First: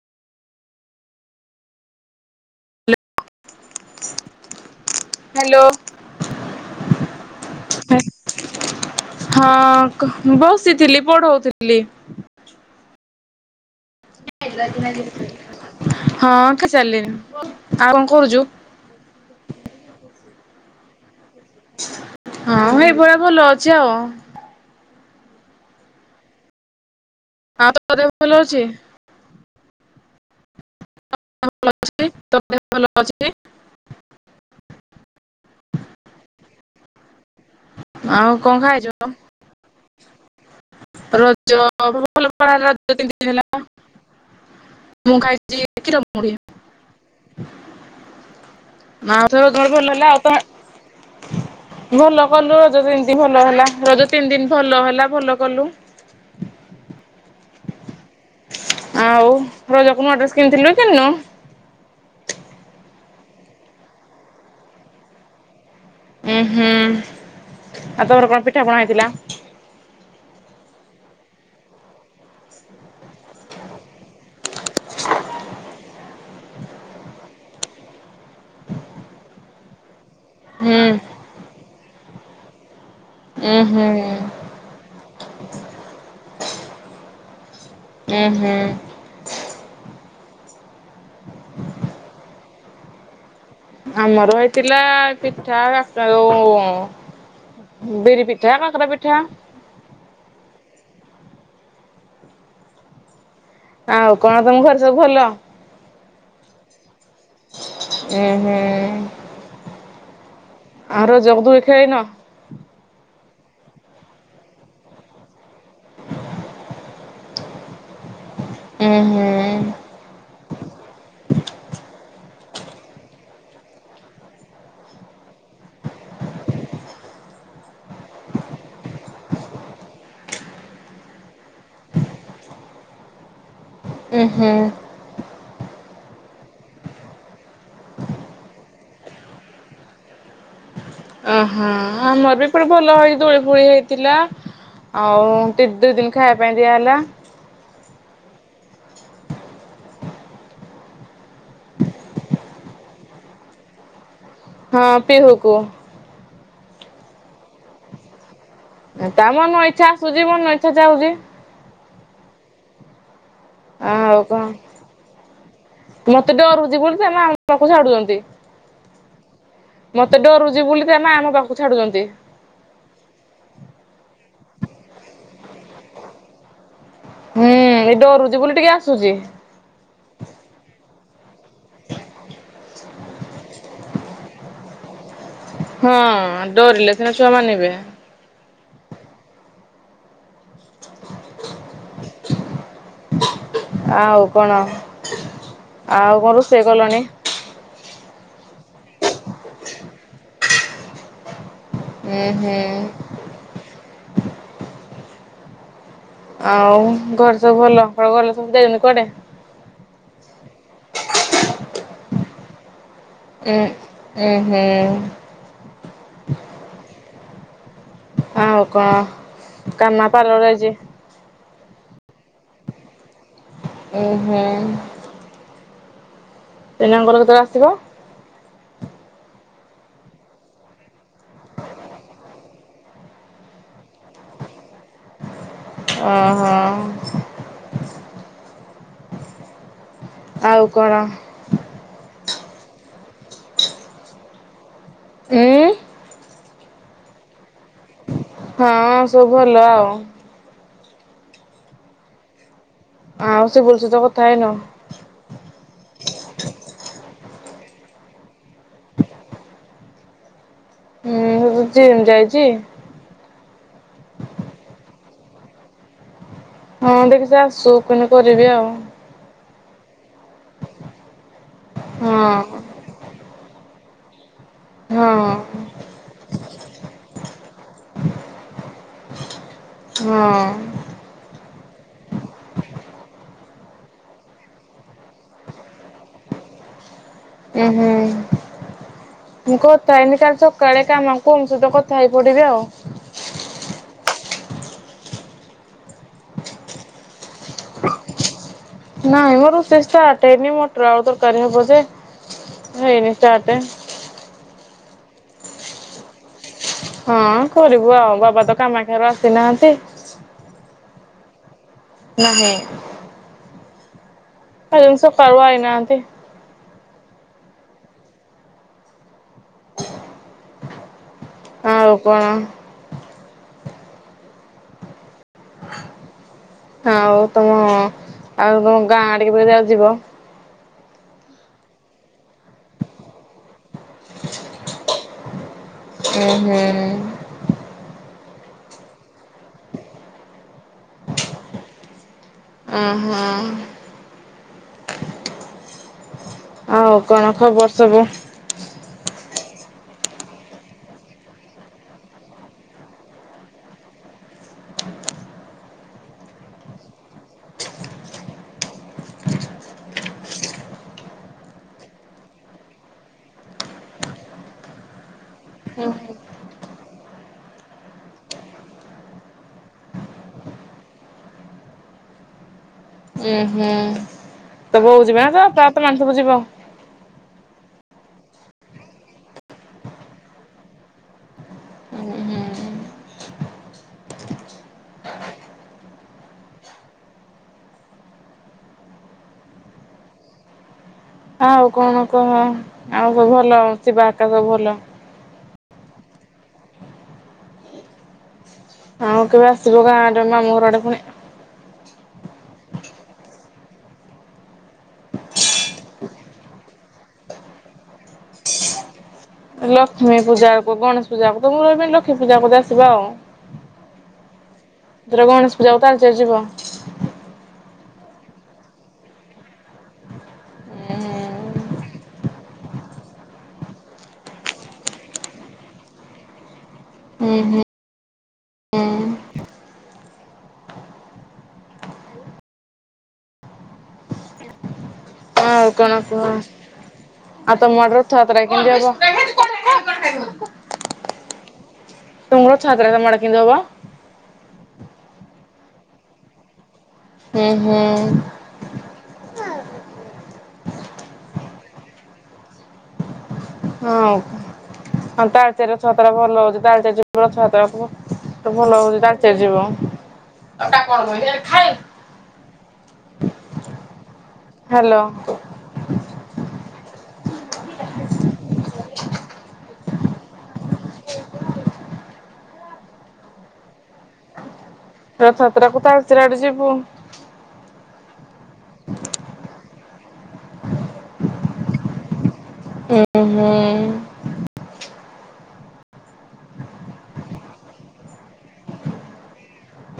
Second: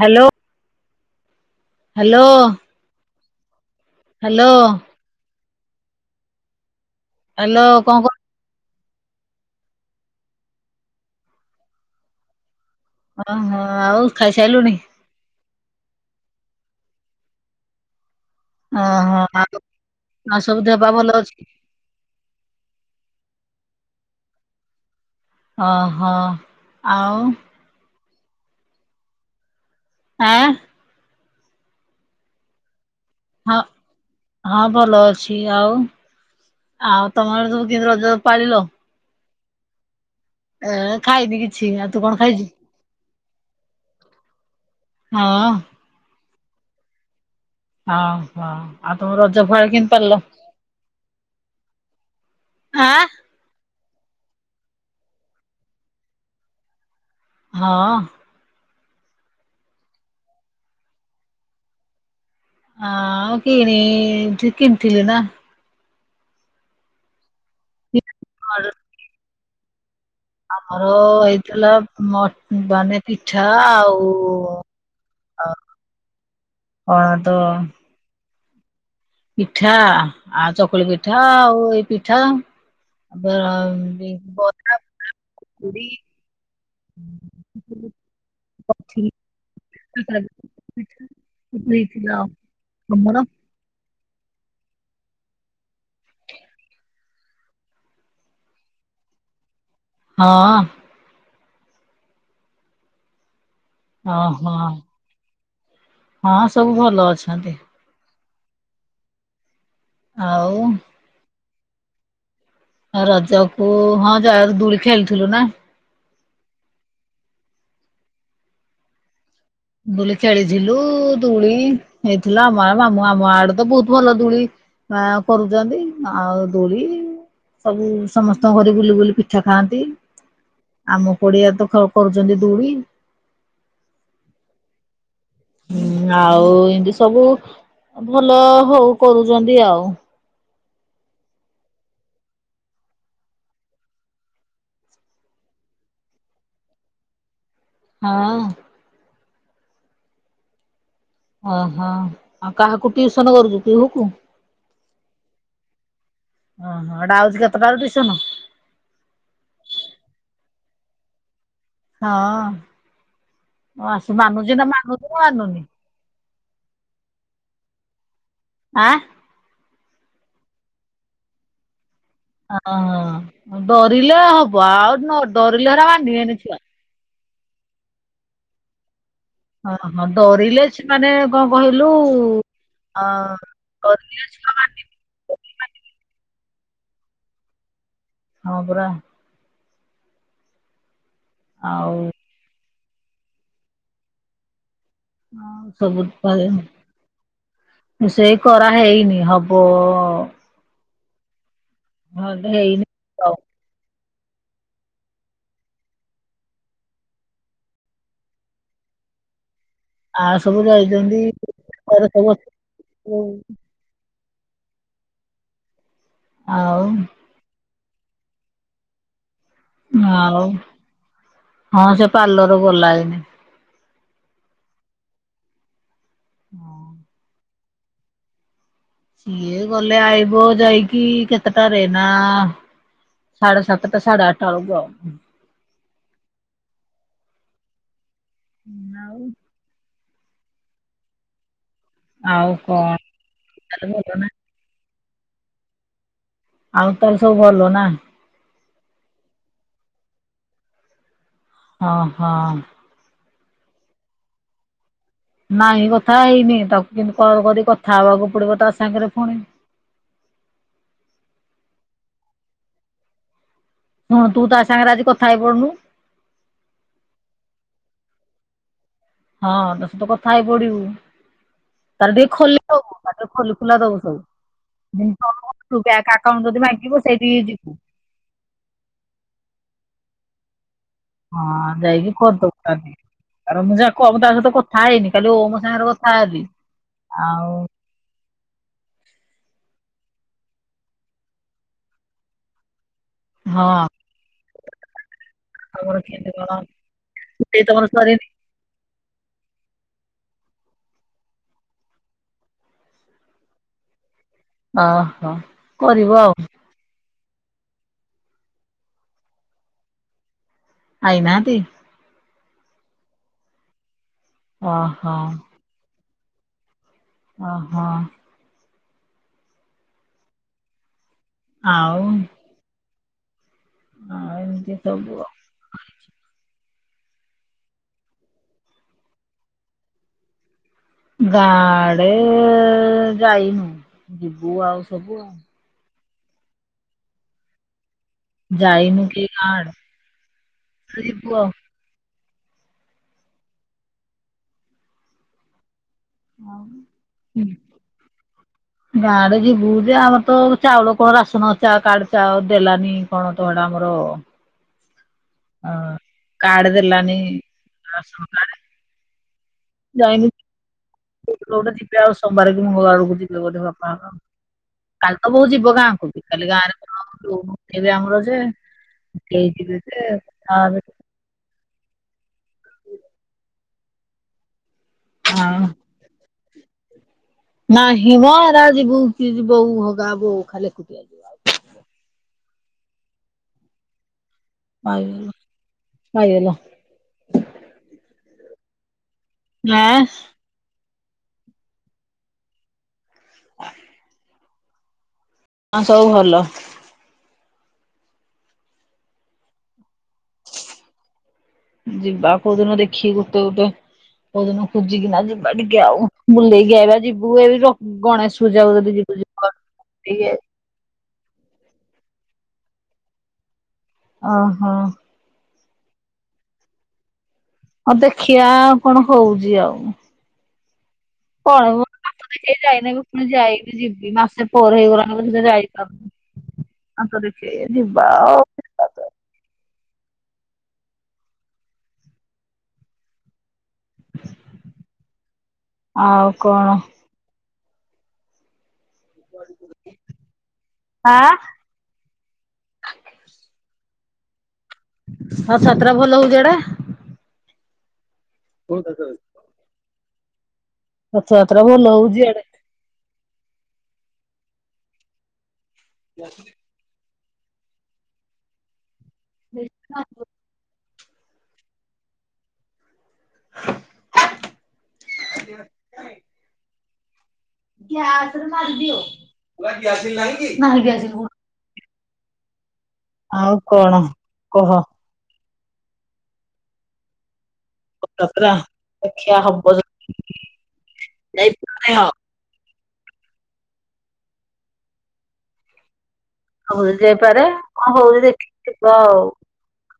Hello. Hello. Hello. Hello. Hello କଣ ହଁ ବସିଥିଲି ପଢ଼ଉଥିଲି। ଓହୋ ଆଉ ଖାଇସାରିଲୁଣି ହଁ, ଖାଇ ସାରିଲିଣି, ଆଉ କଣ କରୁଛୁ? ଓହୋଃ, ଆଉ ଆଉ ସବୁ ଦେହପା ଭଲ ଅଛି? ହଁ, ଏଇଭଳିଆ ଭଲ ଅଛି ଆଉ। ଅ ହଁ, ଆଉ? ଆଉ ତୋ ଦେହ ଭଲ ଅଛି? ଆଁ? ଭଲ ଅଛି, ତୋ ଦେହ ଭଲ ଅଛି କି? ହଁ, ହଁ, ଭଲ ଅଛି, ଆଉ ଆଉ ତମର ଯୋଉ ଆଉ କଣ ଖାଇଛ? ଏ ଖାଇନି ରଜ କିଛି ଆଉ ତୁ କଣ ଭଲ ଖାଇଛୁ? [unintelligible] ରଜ ତିନ ଦିନ ହେଲା, [unintelligible] ମୁଁ ହଁ ଖାଇଛି କ୍ଷୀର ମୁଢ଼ି। ହଁ, ହଁ, ଆଉ ତମ ତୋର ରଜ ଘରେ ଭଲ କେମିତି ହେଲା ପଳିଲ? ଆଉ ତମେ ଭଲ କଲୁ ରଜ ଆଁ ତିନି ଦିନ ଭଲ ହେଲା, ରଜ ତିନି ଦିନ ଭଲ ହେଲା ଭଲ କଲୁ। ହଁ। ଆଉ ରଜକୁ ନୂଆ ଡ୍ରେସ୍ କିଣିଥିଲୁ କି କିଣିନୁ? ଆଉ କିଣି କିଣିଥିଲି ନା। ଉୁଁ ହୁଁ, ଆଉ ତୋମର କଣ ପିଠା ପଣା ହେଇଥିଲା? ଆମର ହେଇଥିଲା ମ ମାନେ ପିଠା ଆଉ ଅଁ କଣ ତ? ପିଠା ଆଉ ହୁଁ ଚକୁଳି ପିଠା ଆଉ ଏଇ ପିଠା। ଉଁ ହୁଁ [inaudible] ଉଁ ହୁଁ [inaudible] ଆମର ହେଇଥିଲା ପିଠା [inaudible] ବିରି ପିଠା, କାକରା ପିଠା। ହଁ। ଆଉ କଣ ତମ ଓହୋଃ, ଘରେ ସବୁ ଭଲ? ହଁ ସବୁ ଭଲ ଅଛନ୍ତି। ଉଁ ହୁଁ। ଆଉ? ଆଉ ରଜକୁ ଦୂଳି ଖେଳିିନ? ରଜ କୁ ହଁ ଯା ଦୂଳି ଖେଳିଥିଲୁ ନା। ଉଁ ହୁଁ। ଦୋଳି ଖେଳିଥିଲୁ, ଦୋଳି ହେଇଥିଲା ଆମ ମାମୁ ଆମ ଆଡେ ତ ବହୁତ ଭଲ ଦୋଳି ଆଁ କରୁଛନ୍ତି, ଆଉ ଦୋଳି ସବୁ ସମସ୍ତଙ୍କ ଘରେ ବୁଲି ବୁଲି ପିଠା ଖାଆନ୍ତି। ଆମ ପଡିଆରେ ତ ଖେଳ କରୁଛନ୍ତି ଦୋଳି। ଉଁ ହୁଁ। ହୁଁ, ଆଉ ଏମିତି ସବୁ ଭଲ ହଉ କରୁଛନ୍ତି ଆଉ। ଓହୋଃ, ଆମର ବି ଏପଟେ ଭଲ ହେଇ ଦୋଳି ଫୋଳି ହେଇଥିଲା। ଆଉ ଟି ଦୁଇ ଦିନ ଖାଇବା ପାଇଁ ଦିଆ ହେଲା। ହଁ। ଓହୋଃ, ଆଉ କାହାକୁ ଟିଉସନ କରୁଛୁ ପିହୁକୁ? ହଁ, ପିହୁକୁ। ଓହୋଃ, ଏଇଟା ଆଉଛି କେତେଟା ବେଳେ ଟିଉସନ୍? ତାମ ମନ ଇଛା ଆସୁଛି, ମନ ଇଛା ଯାଉଛି। ହଁ ମୁଁ ଆସୁ ମାନୁଚି ନା ମାନୁଚି ନା ମାନୁନି। ମତେତ ଜୀବନ ସାରା ମୋ ପାଖକୁ ଛାଡୁଛନ୍ତି। ଆଁ। ମତେ ଡରୁଛି ବୁଲିକା ନା ତା ମା ଆମ ପାଖକୁ ଛାଡୁଛନ୍ତି। ହଁ ଡରିଲେ ହବ ଆଉ ନ ଡରିଲେ ହେରା ମାନିବେନି ଛୁଆ। ହୁଁ ଏଇ ଡରୁଚି ବୋଲି ଟିକେ ଆସୁଚି। ଅହ ଡରିଲେ ଛି ମାନେ କଣ କହିଲୁ ଅ କରଲିଅଛିଅ। ହଁ ଡରିଲେ ସିନା ଛୁଆ ମାନିବେ। ହଁ ପରା। ଆଉ। ଆଉ କଣ ଆଉ କଣ ରୁଷେଇ କଲୁଣି? ରୋଷେଇ କରା ହେଇନି ହବ। ନହେଲେ ହୁଁ ହେଇନି ହୁଁ। ଆଉ ଆଉ ଘରେ ସବୁ ଭଲ? ଆ ସବୁ ଯାଇଛନ୍ତି। ଉଁ ଉଁ ହୁଁ। ଆଉ। ଆଉ କଣ? କାମା ପାର୍ଲର ଆଉ ଯାଇଛି। ହଁ ସେ ପାର୍ଲର ଗଲା ଏଇନା। ଉଁ ହୁଁ। ପିଲାଙ୍କର କେତେଳେ ଆସିବ? ଇଏ ଗଲେ ଆଇବ ଯାଇକି କେତେଟାରେ ନା। ସାଢେ ସାତଟା ସାଢ଼େ ଆଠଟା ବୋଳୁକୁ ଆଉ। ଓ ହୋ। ନାଉ। ଆଉ କଣ? ଆଉ କଣ? ଏଁ। ଆଉ ତାହେଲେ ସବୁ ଭଲ ନା? ହଁ ସବୁ ଭଲ ଆଉ। ଓ ହ। ଆଉ ସିବୁନୁ ସହି ତ କଥା ହେଇନ? ନାଇଁ କଥା ହେଇନି ତାକୁ କିନ୍ତୁ କଲ କରି କଥା ହେବାକୁ ପଡିବ ତା ସାଙ୍ଗରେ ପୁଣିି। ଏମ୍ ଯାଇଚି। ହଁ ତୁ ତା ସାଙ୍ଗରେ ଆଜି କଥା ହେଇ ପଡୁନୁ। ହଁ ଟିକିଏ ଯାଉଚି ସୋ କିନ୍ କରିବି ଆଉ। ହଁ ତା ସ ତ କଥା ହେଇ ପଡିବୁ ତାର ହଁ ଟିକେ ଖୋଲି ସବୁ ପାଠ ଖୋଲି ଖୋଲା ଦଉଥିବୁ। ହଁ ତୁ ବ୍ୟାଙ୍କ ଏକାଉଣ୍ଟ୍ ଯଦି ମାଗିବୁ ସେଠିକି ଯିବୁ। ଥଁ। ହଁ ଯାଇକି କରି ଦବୁ ତାହାନେ। ଆ ମୁଁ ଯା କହୁଚି ତା ସହିତ କଥା ହେଇନି କାଲି ମୁଁ ଓମ ସାଙ୍ଗରେ କଥା ହେଲି ଆଉ। ଉଁ ହୁଁ। ମୁଁ କଥାହେଇନି କାଲି ସକାଳେ କାମକୁଁ ସହିତ କଥା ହେଇ ପଡିବି ଆଉ। ହଁ। ତମର କେ ସେ ତମର ସରି [unintelligible] ନାଇଁ ମୋ ରୋଷେଇ ଷ୍ଟାର୍ଟ ହେଇନି ମଟର ଆଳୁ ତରକାରୀ ହେବ ଯେ ହେଇନି ଷ୍ଟାର୍ଟେ ଓଁ ହଁ କରିବ ଆଉ ହଁ କରିବୁ ଆଉ ବାବା ତ କାମାକ୍ଷାରୁ ଆସିନାହାନ୍ତି। ଖାଇନାହାନ୍ତି? ନାହିଁ ଏ ଶୁ ଓହୋ [unintelligible] ପାଉଆ କରଇ ନାହାନ୍ତି ଓ ହୋ। ଆଉ ହଁ ଏମିତି ସବୁ ହଁ ଆଉ ତମ ଆଉ ତମ ଗାଁ ଆଡିକେବେ ଆଉ ଯିବ। ଗାଁ ଆଡେ ଯାଇନୁ ଯିବୁ ଆଉ ସବୁ ଆଉ ଉଁ ହୁଁ ଯାଇନୁ କି କାଡ ପୁଅ ଉଁ ହୁଁ ଆଉ କଣ ଖବର ସବୁ? ହଁ [unintelligible] ଗାଁ ରେ ଯିବୁ ଯେ ଆମର ତ ଚାଉଳ କଣ ରାସନ ଚା କାର୍ଡ ଚା ଦେଲାନି କଣ ତମଡେ ଆମର ହ କାର୍ଡ ଦେଲାନି ରାସନ କାର୍ଡ ଯାଇନିବେ ଗୋଟେ ଯିବେ ଆଉ ସୋମବାର କି ମଙ୍ଗଳ ବାର ଆଡ଼କୁ ଯିବେ ବୋଧେ ବାପା କାଲି ତ ବୋଉ ଯିବ ଗାଁକୁ କାଲି ଗାଁରେ କଣେଇ ଆମର ଯେ କେଜି ଆ [unintelligible] ଉୁଁ ହୁଁ ତ ବୋଉ ଯିବେ ନା ତୋ ବାପା ତମେ ମାନେ ସବୁ ଯିବ। ନା ହିମରାଜିବୋ କି ଯ ବୋଉ ହଗା ବୋଉ ଖାଲି ଏକୁଟିଆ ଯିବ ପାଇ ପାଇଗଲ ହଁ। ଆଉ କଣ କୁହ ଆଉ ସବୁ ଭଲ ଆଉ ଶିବା ଆକା ସବୁ ଭଲ ହଁ ସବୁ ଭଲ ଆଉ କେବେ ଆସିବ ଗାଁ ଆଡେ ମାମୁ ଘର ଆଡେ ପୁଣି ଯିବା କୋଉଦିନ ଦେଖିକି ଗୋଟେ ଗୋଟେ [unintelligible] ଓେନୁ ଖଜି କି ନା ଯମା ଟଡିଗଉ ମୁଲ ଗବେ ଯିିବୁ ଏ ର [unintelligible] ଗଣେଶ ପୂଜା ବେଳେ ଯଦି ଯିବୁ ଯିବୁ ଲକ୍ଷ୍ମୀ ଟିକେ ପୂଜା ଗଣେଶ ପୂଜା କ ତ ମୁଁ ରହିବିନି ଲକ୍ଷ୍ମୀ ପୂଜା କଦ ଆସିବା ଆଉ ଓହୋ। ଦ୍ର ଗଣେଶୂଜା ତାେ ଚ ଯିବ ହଁ ଦେଖିବା କଣ ହଉଛି ଆଉ କଣ? ଦେଖ ଯାଇନହିଁ ମୁଁ ପୁଣି ଯାଇନି ଯିବି ମାସେ ପରେ ହେଇଗଲାଣି ସେ ଯାଇପାରୁନୁ ଆଉ ତ ଦେଖିବ ଯିବା ଆଉ ହଁ। ହଁ ଆଉ କଣ କୁହ ଆଉ କଣ ଆଉ ତ ମଡର ଥଆାତ ଟା କେମିତି ହବ ଆଁ [unintelligible] ତୁଙ୍ଗରୋଛାତ ମାଡକିଓବା [unintelligible] ଆଉ ସାତଟା ଭଲ ହଉଛିଡା ହୁଁ ହୁଁ। ହଉ ତା ସାର ରଥଯାତ୍ରା ଭଲ ହଉଛି ଆଡେ। ହଁଉ ତାଳଚେ ର ଛତ ଟା ଭଲ ହଉଛି ତାଳଚେ [unintelligible] ରଥଯାତ୍ରା ଭ ଭଲ ହଉଛି ଡାକିଯିବ। ଏଟା କଣ [unintelligible] ହ୍ୟାଲୋ। ଗ୍ୟାସରେ ମାରି ଦିଅ ଦିଆସିଲି ନାହିଁକି ନାହିଁ ଦିଆସିଲି। ଆଉ କଣ କୁହ? ରଥାତ୍ରା କତାଳଚରଡେ ଯିବୁ। ଯାତ୍ରା ଦେଖିଆ ହବ ଯଦି [unintelligible] ହୁଁ ହୁଁ। ହଉ ଯାଇପାରେ କଣ ହଉଛି ଦେଖିକି ଯିବା ଆଉ।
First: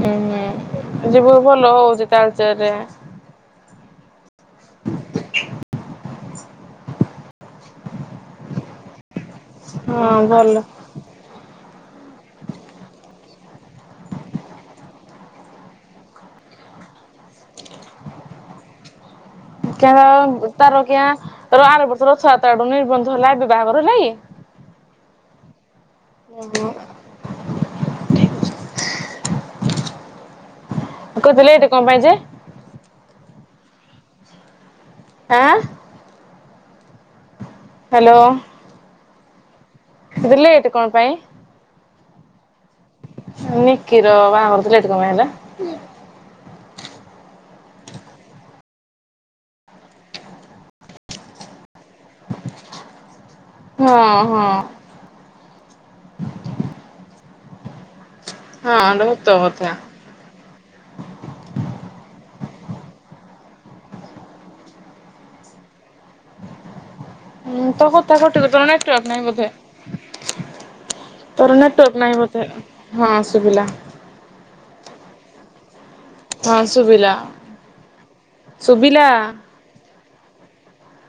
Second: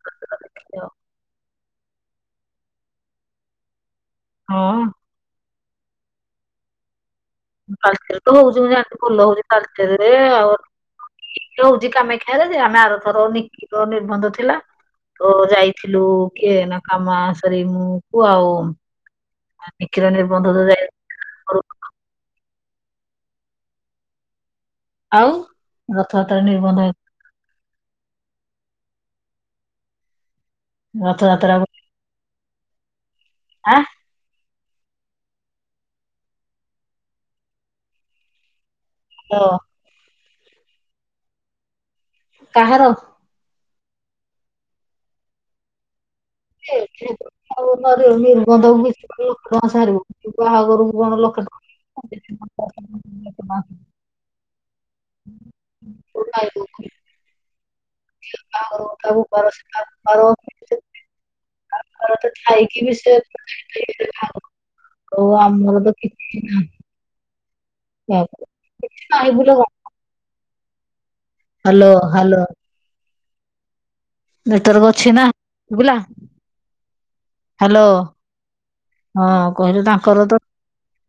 ଉଁ ହୁଁ ଦେଖିବା। ଯିବୁ ଭଲ ହଉଛି ତାଲଚରରେ। ହଁ। ଛ [unintelligible] ତାଳଚେର ତ ହଉଛି ମୁଁ ଯାସିଛି ଭଲ ହଉଛି ତାଳେ ଚରରେ ହଁ ଆଉ। ଭଲ ଇଏ ହଉଛି କାମେକ୍ଷାରେ ଯେ ଆମେ ଆରଥକ ନିକି ର ନିିର୍ବନ୍ଧ ଥିଲା। ତ ଯାଇଥିଲୁ କିଏ ନା କାମ ସରି ମୁ କୁ ଆଉ କା ନିକିର ନିର୍ବନ୍ଧ ତ ତାର ଯାଇ କି ଆର ବର୍ଷ ରଥଯାତ୍ରା ଟୁ ନିର୍ବନ୍ଧ ହେଲା ଏବେ ବାହାଘର ହେଲା କି? ଆଉ ରଥଯାତ୍ରାରେ ନିର୍ବନ୍ଧ ହେଇ। କହୁଥିଲେ ରଥଯାତ୍ରା କୁ ଏଇଠୁ କଅଁ ପାଇଁ ଯେ ଆଁ ଆଁ। ହ୍ୟାଲୋ। ହାଲୋ। ଦିଲି ଏଠି କଣ ପାଇଁ। କାହାର। ନିକିର ବାହାଘରଥିଲା ଏଠି କଅଁ ହେଲା? ସିଏ କିଣନ୍ତୁ। ଆଉ ନିର୍ବନ୍ଧକୁ ବିସିନୁଁ ଲକ୍ଷ୍ୟେଙ୍କା ସାରିବ ବାହାଘରକୁ କଣ ଲକ୍ଷ୍ୟେ କଙ୍କା। ହଁ ହଁ। ଆ ହଁ ଏଟା ତା ସତ ଭରସ କଥା। [unintelligible] ଆଉ ଥରେଟେ ତ ଖାଇକି ବି ସେ ହଉ ଆମର ତ କିଛି ନାଇ। ହୁଁ ତୋ କଥା କଟି କଟିଗଲା କିଛି ନେଟୱାର୍କ ନାଇ ନାହିଁ ବୋଧେ। ବୁଲ ତୋର ହ୍ୟାଲୋ ନେଟୱ୍ଵାର୍କ ନାହିଁ ହ୍ୟାଲୋ ବୋଧେ ହଁ ଶୁଭିଲା। ନେଟୱାର୍କ ଅଛି ନା ଶୁବିଲା? ହଁ ଶୁବିଲା ହ୍ୟାଲୋ ହଁ କୁହନ୍ତୁ ତାଙ୍କର ତ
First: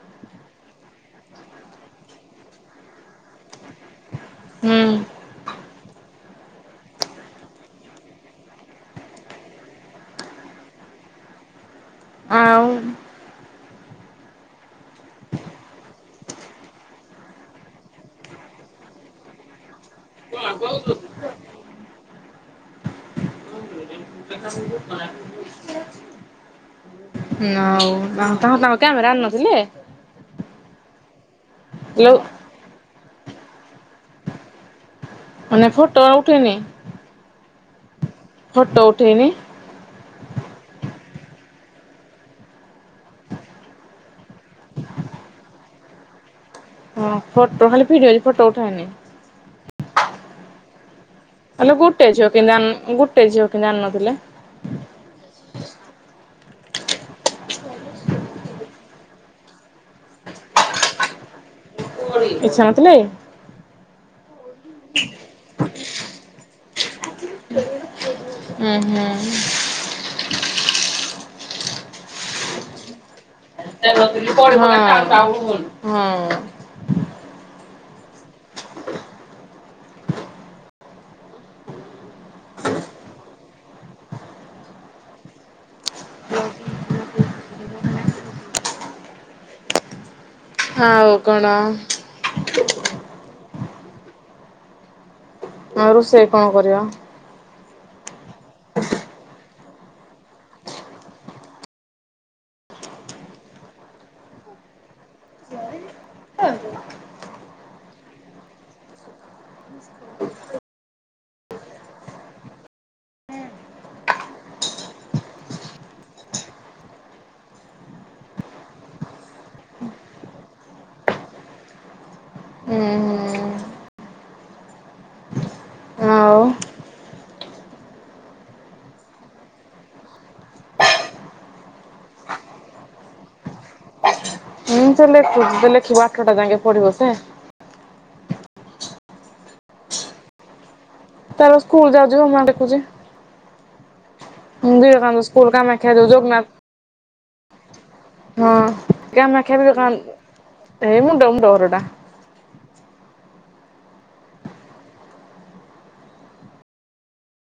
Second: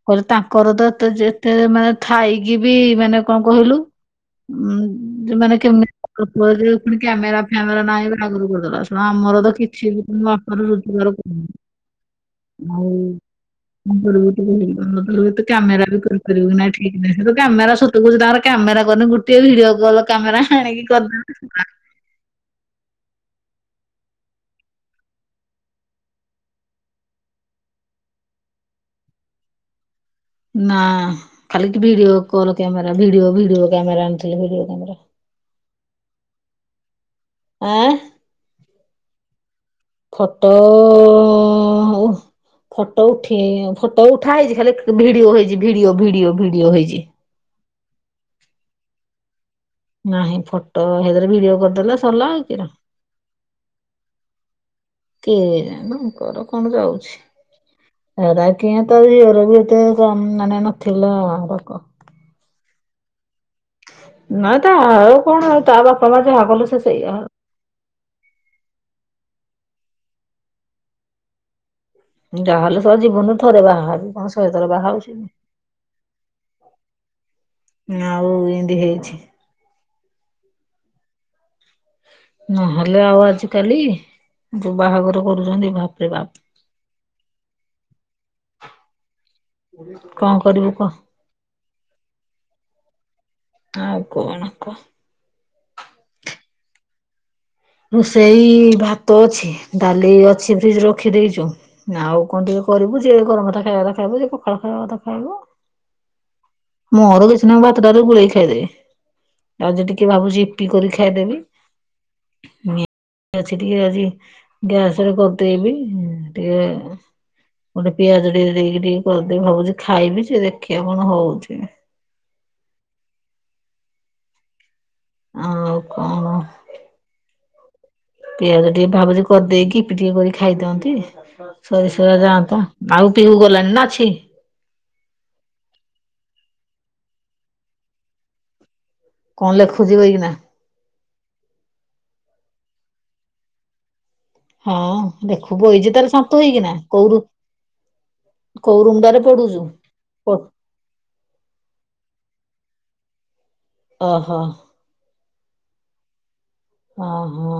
କହିଲେ ତାଙ୍କର ତ ଏତେ ଯେତେ ମା ଥାଇକି ବି ମାନେ କଣ କହିଲୁ। ହୁଁ ଯେ ମାନେ କେମି କପ ପୁଣି କ୍ୟାମେରା ଫ୍ୟାମେରା ନାହିଁ ଲାଗରୁ କରିଦେଲା ଆମର ତ କିଛି ବି ବାପାରୁ ରୁଜଗାର ଆଉ ଆଉର ତୁ କ୍ୟାମେରା ବି କର [unintelligible] କରିବୁ ନା ଠିକ ନହିଁ। ତୁ କ୍ୟାମେରା ତୁଛି ତାଙ୍କର କ୍ୟାମେରା କରନି ଗୋଟେ ଭିଡିଓ କଲ କାମେରା ଆଣିକି କରିଦବ। ନ ଆଉ ତା ତାଙ୍କ କାମରେ ଆଣି ନଥିଲେ ନା ଖାଲି low video call camera video video camera ଆଣିଥିଲେ ଭିଡିଓ କ୍ୟାମେରା। ମାନେ ଫୋଟୋ ଉଠେନି। ଆଁ ଫଟୋ ଉଠେଇନି। ଫଟୋ ଓ ହଉ ଫଟୋ ଉଠେଇ ଫଟ ଉଠା ହେଇଛି ଖାଲି ଭିଡିଓ ହେଇଛି ଭିଡିଓ ଭିଡିଓ ଭିଡି ହଁ ଫଟୋ ଖାଲି ଭିଡିଓ ଅଛି ଫଟୋ ଉଠାଏନି। ନାହିଁ ଫଟୋ ସେଇଦରେ ଭିଡିଓ ଆଲୋ କରିଦେଲେ ଗୋଟେ ଝିଅ ସଲା ଅଉ କେମିତି କିରା? ଆଣି ଗୋଟେ ଝିଅ କେମିତି ଆଣିନଥିଲେ? କିଏ ଯା ତମ କର କଣ ଯାଉଛି? ଏରା କି ତ ଝିଅର ବି ଏତେ କମ ମାନେ ନଥିଲା ଆ ରକ। [unintelligible] ନାଇଁ ତା ଆଉ କଣ ଆଉ ତା ବାପା ମା ଯାହା କଲେ ସେ ସେୟା। ହୁଁ ହୁଁ ଯାହାଲେ ତା ଯିବୁନୁ ହଁ ହଁ ଆଉ ଏମିତି ହେଇଛି। ନହେଲେ ଆଉ ଆଜିକାଲି ଯୋଉ ବାହାଘର କରୁଛନ୍ତି ବାପରେ ବାପ। କଣ କରିବୁ କହ? ଆଉ କଣ? ଆଉ କାଉନ କୁହ। ହ ରୋଷେଇ କଣ କରିବ? ରୋଷେଇ ଭାତ ଅଛି ଡାଲି ଅଛି ଫ୍ରିଜରେ ରଖି ଦେଇଛୁ। ଆଉ କଣ ଟିକେ କରିବୁ ଯିଏ ଗରମ ମଥା ଖାଇବା କଥା ଖାଇବ ଯ ପଖଳ ଖାଇବା କଥା ଖାଇବ। ମୁହର କିଛି ନାଙ୍କ ବାତଟ ରେ ବୁଳେଇ ଖାଇଦେ ଆଯି ଟିକେ ଭାବୁଛି ଇପି କରି ଖାଇଦେବି। ଛି ଟି [unintelligible] କ ଅଜି ଗ୍ୟାସ ରେ କରିଦେଇବି। ଟିକେ ଗୋଟେ ପିଆଜ ଟିକେ ଦେଇକି ଟିକେ କରିଦେଇ ଭାବୁଛି ଖାଇବି ସେ ଦେଖିବା କଣ ହଉଛି। ହୁଁ ହୁଁ ଆଉ କଣ ଆଉ ପିଆଜ ଟିକେ ଭାବୁଛି କରିଦେଇକି ଇପି ଟିକେ କରି ଖାଇଦିଅନ୍ତି। ସରିଷଆ ଯାଆ ତ ଆଉ ପିଉ ଗଲାଣି ନା ଅଛି? ହୁଁ ତ ଲେଖୁଚି ଲେଖିବୁ ଆଠଟା ଯାକେ ପଢିବ ସେ। କଣ ଲେଖୁଛିି ବାଇକିନା? ତାର ସ୍କୁଲ ଯାଉଛି ହୋମୱର୍କ ଲେଖୁଛି। ହଁ ବିବେକାନନ୍ଦ ସ୍କୁଲ ଦେଖିବୁ ଏଇ କାମାକ୍ଷା ଯେ ଯୋଉ ତାହେଲେ ଶନ୍ତ ଜଗନ୍ନାଥ ହେଇକିନା। କୋଉ ରଋ ହଁ କମଖ ପଡୁଛୁ? ମୁଡ [unintelligible] ଏଇ ମୁଣ୍ଡ ପ୍ଲୋର ତ। ଓହୋ ଓ ହଁ